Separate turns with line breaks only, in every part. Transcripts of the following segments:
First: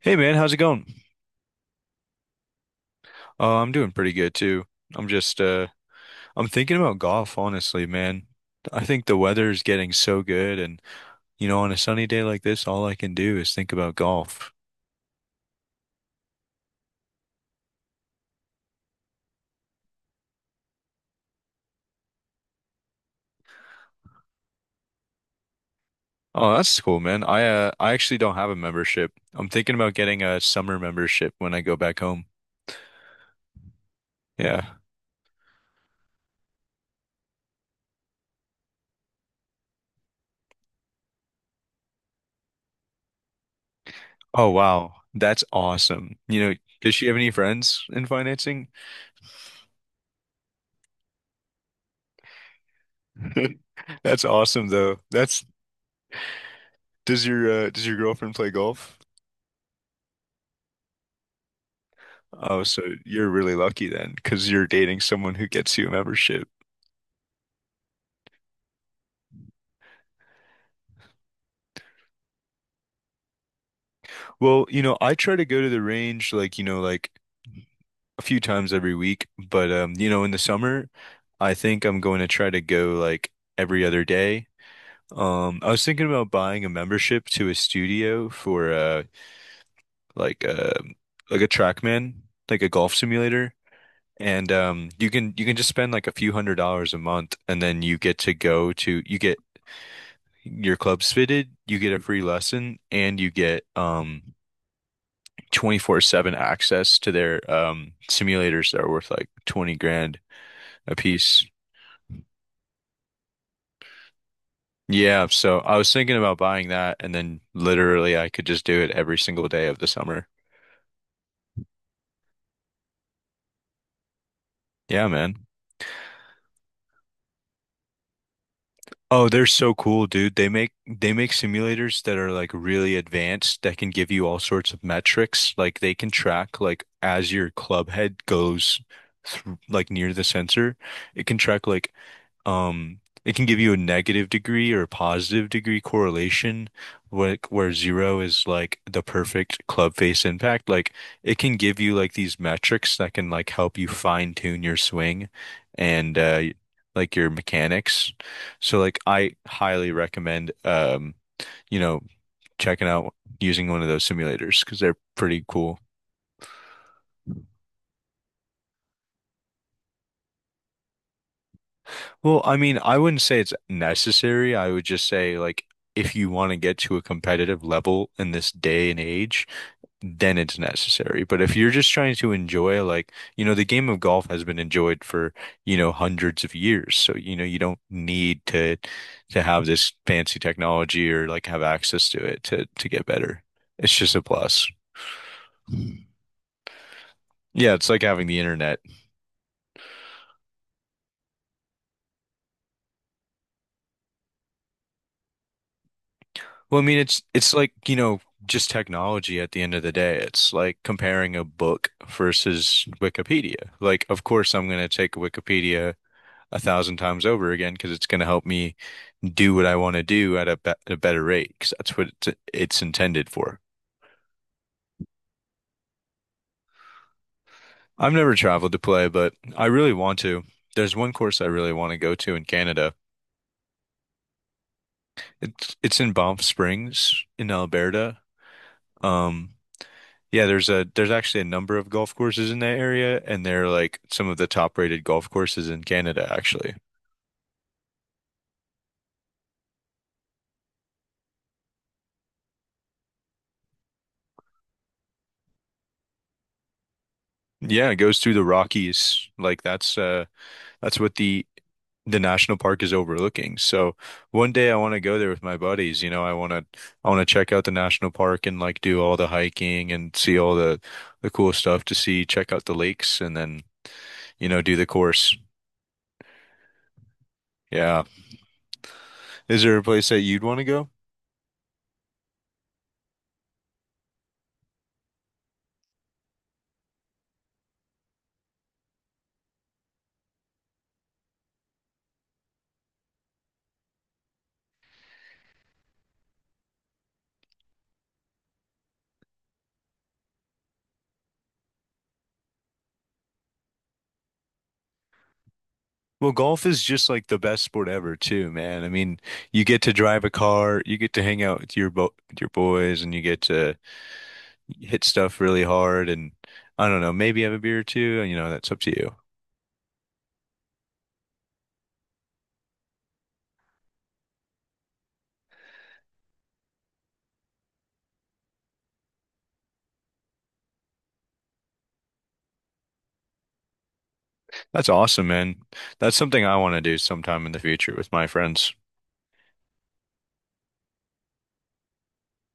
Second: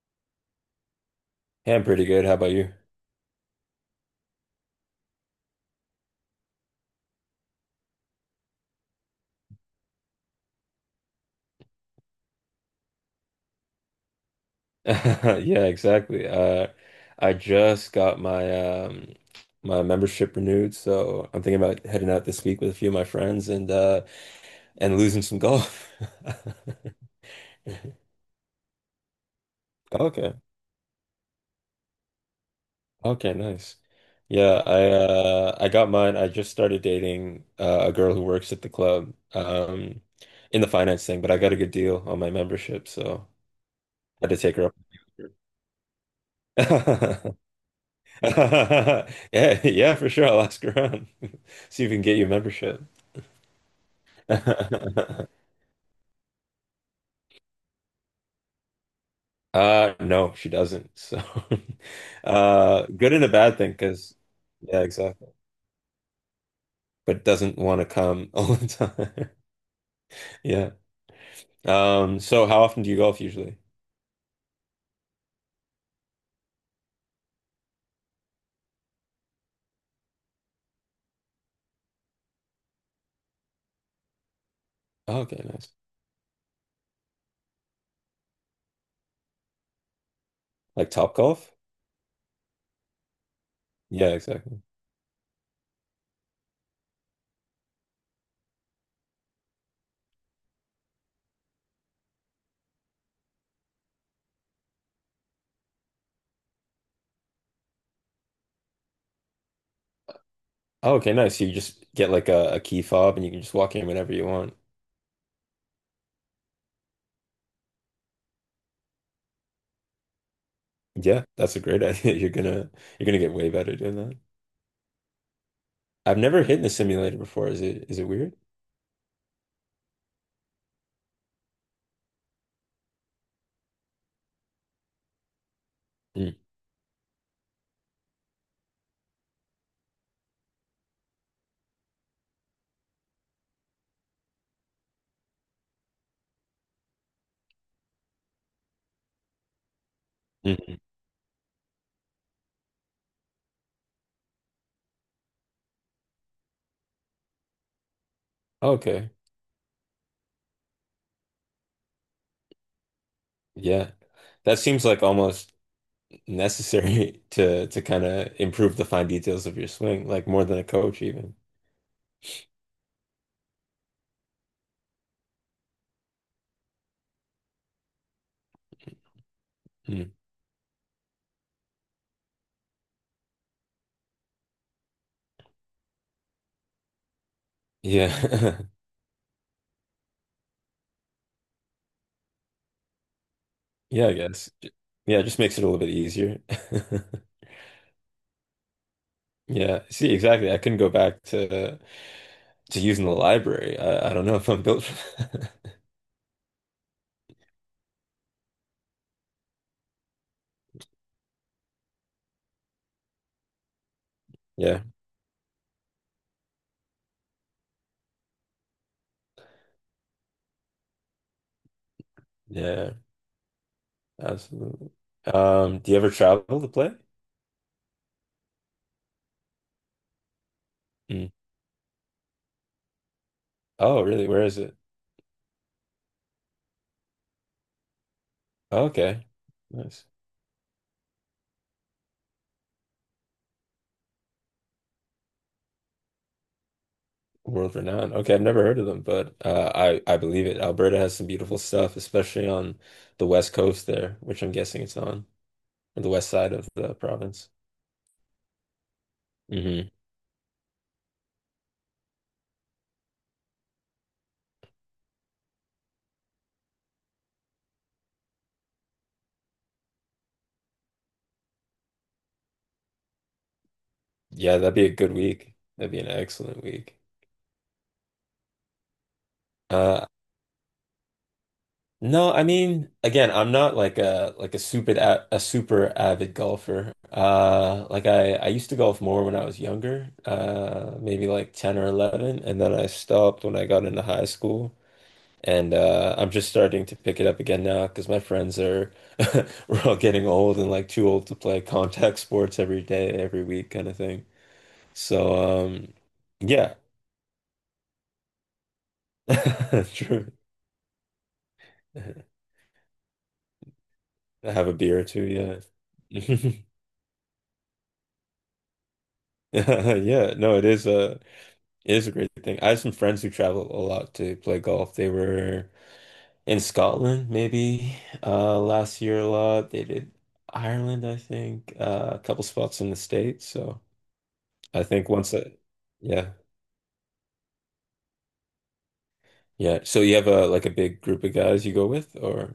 Hey man, how's it going?
Yeah, I'm pretty good. How about you?
I'm doing pretty good too. I'm just I'm thinking about golf, honestly, man. I think the weather is getting so good and you know, on a sunny day like this, all I can do is think about golf.
Yeah, exactly. I just got my my membership renewed, so I'm thinking about heading out this week with a few of my friends and losing some golf.
Oh, that's cool, man. I actually don't have a membership. I'm thinking about getting
Okay.
a summer membership when I go back home.
Okay, nice.
Yeah.
Yeah, I got mine. I just started dating a girl who works at the club in the finance thing, but I got a good deal on my membership, so I had to
Oh,
take her up.
wow. That's awesome. You know, does she have any friends in financing?
Yeah, yeah, for sure. I'll ask around. See if we can get you a membership.
That's awesome though. That's Does your does your girlfriend play golf?
No, she doesn't. So,
Oh, so
good and
you're
a
really
bad thing,
lucky then,
because
because you're
yeah,
dating
exactly.
someone who gets you a membership.
But doesn't want to come all the time. Yeah. So how often do you golf usually?
Well, you know, I try to go to the range like, you know, like a few times every week, but you know, in the summer, I think I'm going to try to go like every other day.
Oh, okay,
I
nice.
was thinking about buying a membership to a studio for like uh
Like top
like a
golf?
TrackMan, like a golf simulator.
Yeah,
And
exactly.
you can just spend like a few $100s a month and then you get to go to you get your club's fitted, you get a free lesson, and you get 24/7 access to their simulators that are worth like 20 grand
Oh,
a
okay, nice. So
piece.
you just get like a key fob and you can just walk in whenever you want.
Yeah, so I was thinking about buying that and then literally I could just do it every single day of the summer.
Yeah, that's a great idea. You're gonna get way better doing that.
Yeah, man.
I've never hit in the simulator before. Is it weird?
Oh, they're so cool, dude. They make simulators that are like really advanced that can give you all sorts of metrics. Like they can
Mm,
track like as your club head goes through like near the sensor, it can track like, it can give you a negative degree or a positive degree correlation, like where zero is like the perfect club face impact.
mm.
Like it can give you like these metrics that can like help you fine tune your swing and like your mechanics. So like
Okay.
I highly recommend you know, checking out using one of
Yeah.
those
That
simulators because
seems
they're
like
pretty
almost
cool.
necessary to kind of improve the fine details of your swing, like more than a coach even.
Well, I mean, I wouldn't say it's necessary. I would just say, like, if you want to get to a competitive level in this day and age,
Mm.
then it's necessary. But if you're just trying to enjoy, like, you know, the game of golf has been enjoyed for, you know, hundreds of years. So, you know, you don't need
Yeah.
to have this fancy technology or like have access to it to get better. It's
Yeah, I
just a
guess.
plus.
Yeah, it just makes it a little bit easier.
Yeah, it's like having the internet.
Yeah. See, exactly. I couldn't go back to using the library. I don't know if I'm built for that.
Well, I mean, it's like, you know, just technology at the end of the day. It's like comparing a book versus Wikipedia. Like, of course, I'm going
Yeah.
to take Wikipedia a thousand times over again because it's going to help me do what I want to do at be a better rate because that's what it's
Yeah.
intended for.
Absolutely. Do you ever travel to play?
I've never traveled to play, but I really want to. There's one
Mm.
course I really want to go to in Canada.
Oh, really? Where is it?
It's in Banff Springs in Alberta.
Oh, okay.
Um,
Nice.
Yeah, there's a there's actually a number of golf courses in that area, and they're like some of the top rated golf courses in Canada, actually.
World renowned. Okay, I've never heard of them, but I believe it. Alberta has some beautiful stuff, especially on the west coast there, which I'm guessing it's on, or the west side of the province.
Yeah, it goes through the Rockies.
Hmm.
That's what the national park is overlooking. So one day I want to go there with my buddies. You know, I want to check out the national park and like do all the hiking and see all the cool stuff to see, check out the lakes, and then you
Yeah,
know
that'd
do
be
the
a good
course.
week. That'd be an excellent week.
Yeah, is there a
Uh,
place that you'd want to go?
no, I mean, again, I'm not like a super a super avid golfer. Like I used to golf more when I was younger, maybe like 10 or 11, and then I stopped when I got into high school. And I'm just starting to pick it up again now because my friends are we're all getting old and like too old to play contact sports every day, every week kind of thing. So
Well, golf
yeah.
is just like the best sport ever, too, man. I mean, you get to drive a
True.
car, you get to hang out with your bo with your boys, and you get to
Have a beer or
hit
two,
stuff
yeah.
really hard, and I don't know, maybe have a beer or two. You know, that's up to you.
Yeah, no, it is a great thing. I have some friends who travel a lot to play golf. They were in Scotland maybe last year a lot. They did Ireland, I think, a couple spots in the States, so I
That's
think
awesome,
once
man.
I,
That's
yeah,
something I want to do sometime in the future with my friends.
yeah. So you have a like a big group of guys you go with, or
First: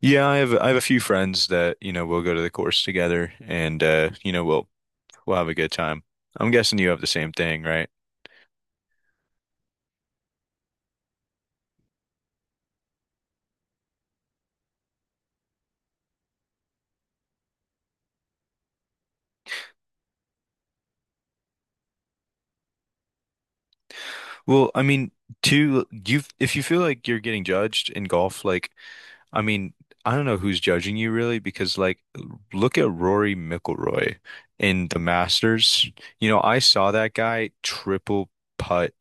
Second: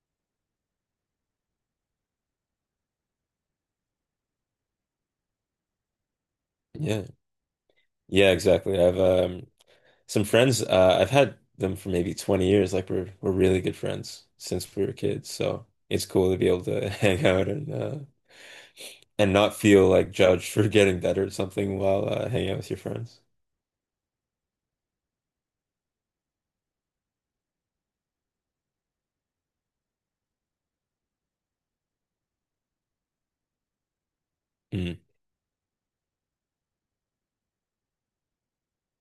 Yeah, I have a few friends that, you know, we'll go to the course together, and you know, we'll have a good time. I'm guessing you have
yeah,
the same thing, right?
yeah, exactly. I've some friends. I've had them for maybe 20 years. Like we're really good friends since we were kids. So it's cool to be able to hang out and not feel like judged for getting better at something while hanging out with your friends.
Well, I mean, to you, if you feel like you're getting judged in golf, like. I mean, I don't know who's judging you really because like look at Rory McIlroy in
Mm.
the Masters. You know, I saw that guy triple putt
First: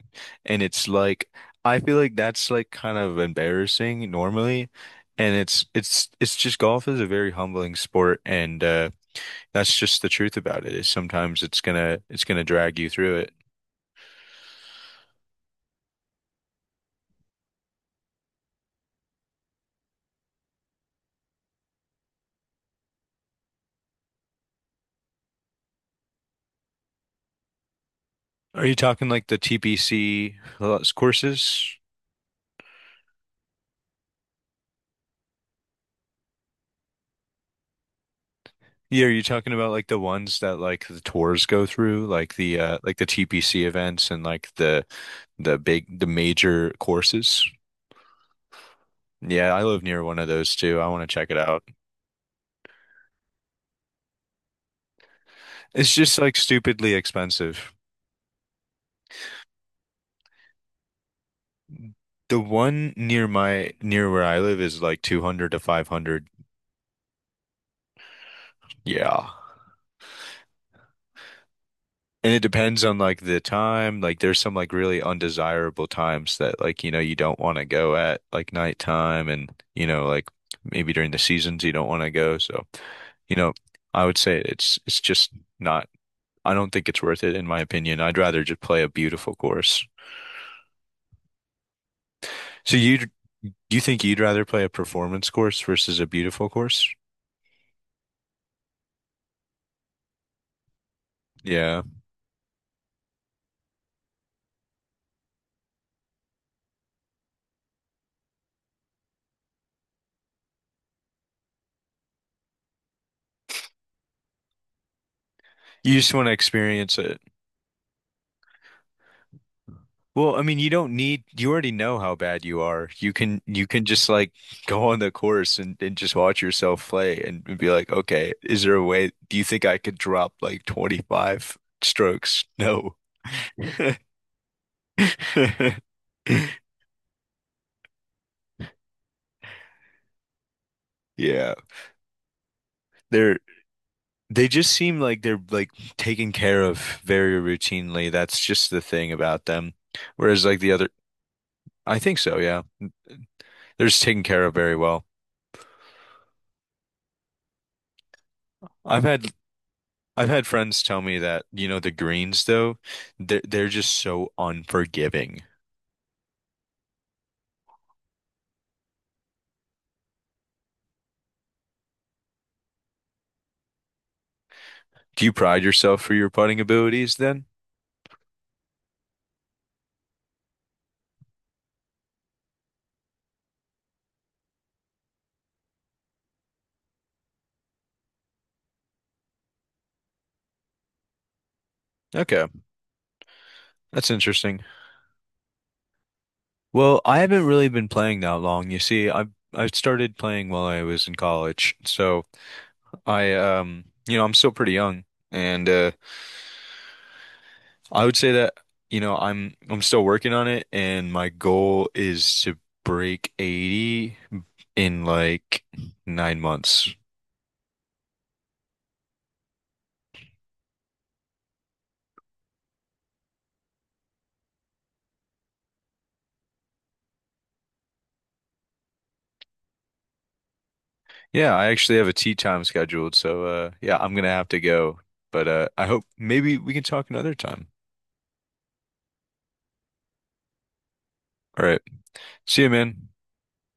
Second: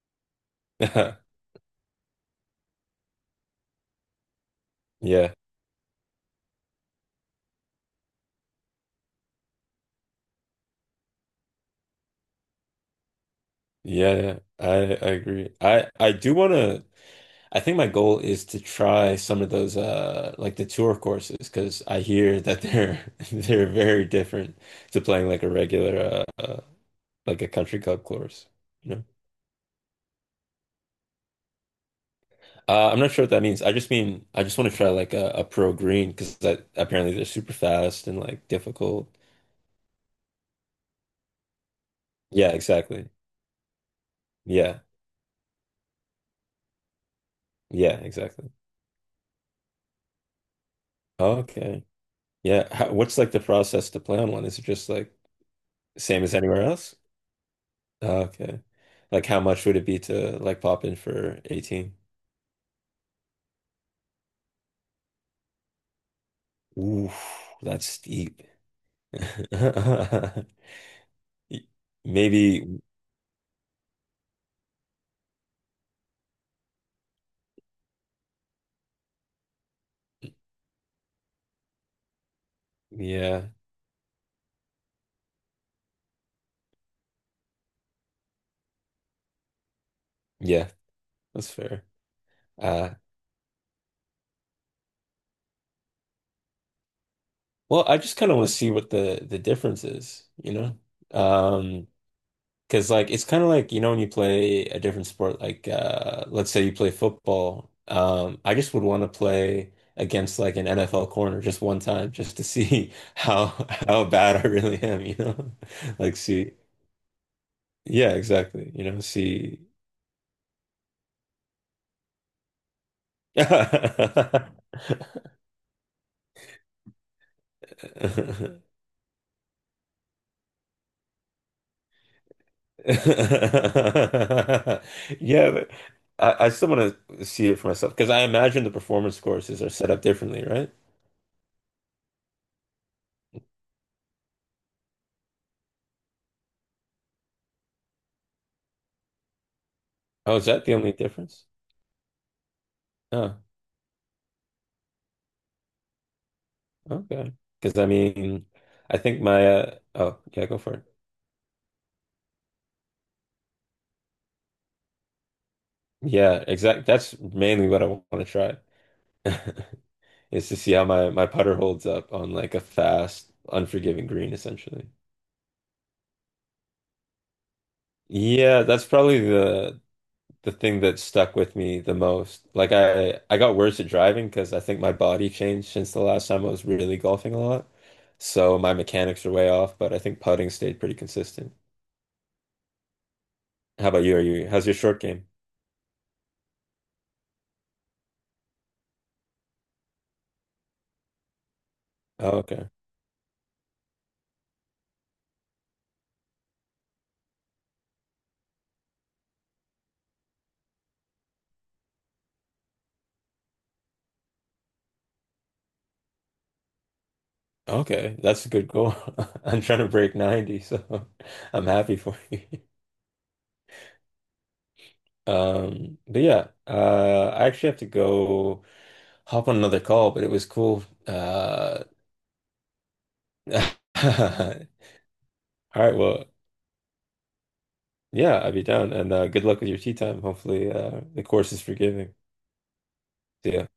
and it's like I feel like that's like kind of embarrassing normally and
Yeah,
it's just golf is a very humbling sport and that's just the truth about it is sometimes it's gonna drag you through it.
yeah, yeah. I agree. I do want to. I think my goal is to try some of those like the tour courses because I hear that they're they're very different to playing like a regular uh like a country club course,
Are you
you know.
talking like the TPC courses?
I'm not sure what that means. I just want to try like a pro green because that apparently they're super fast and like
Yeah,
difficult.
are you talking about like the ones that like the tours go through, like
Yeah,
the
exactly.
TPC events and like
Yeah.
the big the major courses?
Yeah, exactly.
Yeah, I live near one of those too. I want to check it out.
Okay. Yeah. What's like the process to play on one? Is it just like
It's just
same as
like
anywhere
stupidly
else?
expensive.
Oh, okay. Like how much would it be to like pop in for 18?
The one near my near where I live is like 200 to 500.
Ooh, that's steep.
Yeah.
Y-
And it
Maybe,
depends on like the time. Like there's some like really undesirable times that like you know you don't want to go at like nighttime and you know like maybe during the seasons you don't want to go. So you
yeah,
know, I would say it's just not. I don't think it's worth it in my opinion. I'd rather just play a beautiful course.
yeah, that's fair.
So
Uh,
you think you'd rather play a performance course versus a beautiful course?
well, I just kind of want to see what the difference is, you know?
Yeah.
Um, Because like it's kind of like, you know, when you play a different sport, like uh, let's say you play football, um, I just would want to play against like an NFL corner just one time just to see how bad I really am, you know?
You just
Like
want to
see,
experience it.
yeah, exactly, you know, see.
Well, I mean, you don't need, you already know how bad you are. You can you can just like
Yeah,
go on the course and just watch yourself play and be like, okay, is there a way, do you think I could drop like 25 strokes? No.
but I still want to see it for myself because I imagine the performance courses are set up differently, right?
Yeah. There They just seem like they're like taken care of very routinely. That's just the thing about them.
Oh,
Whereas
is
like
that
the
the
other,
only difference?
I think so, yeah.
Oh.
They're just taken care of very well.
Okay. Because I mean, I
I've
think
had
my oh
I've
yeah,
had
go for
friends
it.
tell me that, you know, the greens though, they're just so unforgiving.
Yeah, exact. That's mainly what I want to try is to see how my putter holds up on like a fast, unforgiving green, essentially.
Do you pride yourself for your putting abilities then?
Yeah, that's probably the thing that stuck with me the most. Like I got worse at driving because I think my body changed since the last time I was really golfing a lot. So my mechanics are way off, but I think putting stayed pretty consistent.
Okay,
How about
that's
you? Are you
interesting.
how's your short game?
Well, I haven't really been playing that long. You see, I started playing while I was in college. So
Oh, okay.
I you know, I'm still pretty young and I would say that you know, I'm still working on it and my goal is to break 80 in like 9 months.
Okay, that's a good goal. I'm trying to break 90, so I'm happy for you. But yeah, I actually have to go hop on another call, but it was cool.
Yeah, I actually have a tea time scheduled, so
All
yeah, I'm gonna have to go. But I
right,
hope
well,
maybe we can talk another time.
yeah, I'll be down and good luck with your tea time. Hopefully, the course is
All right.
forgiving.
See you, man.
See ya.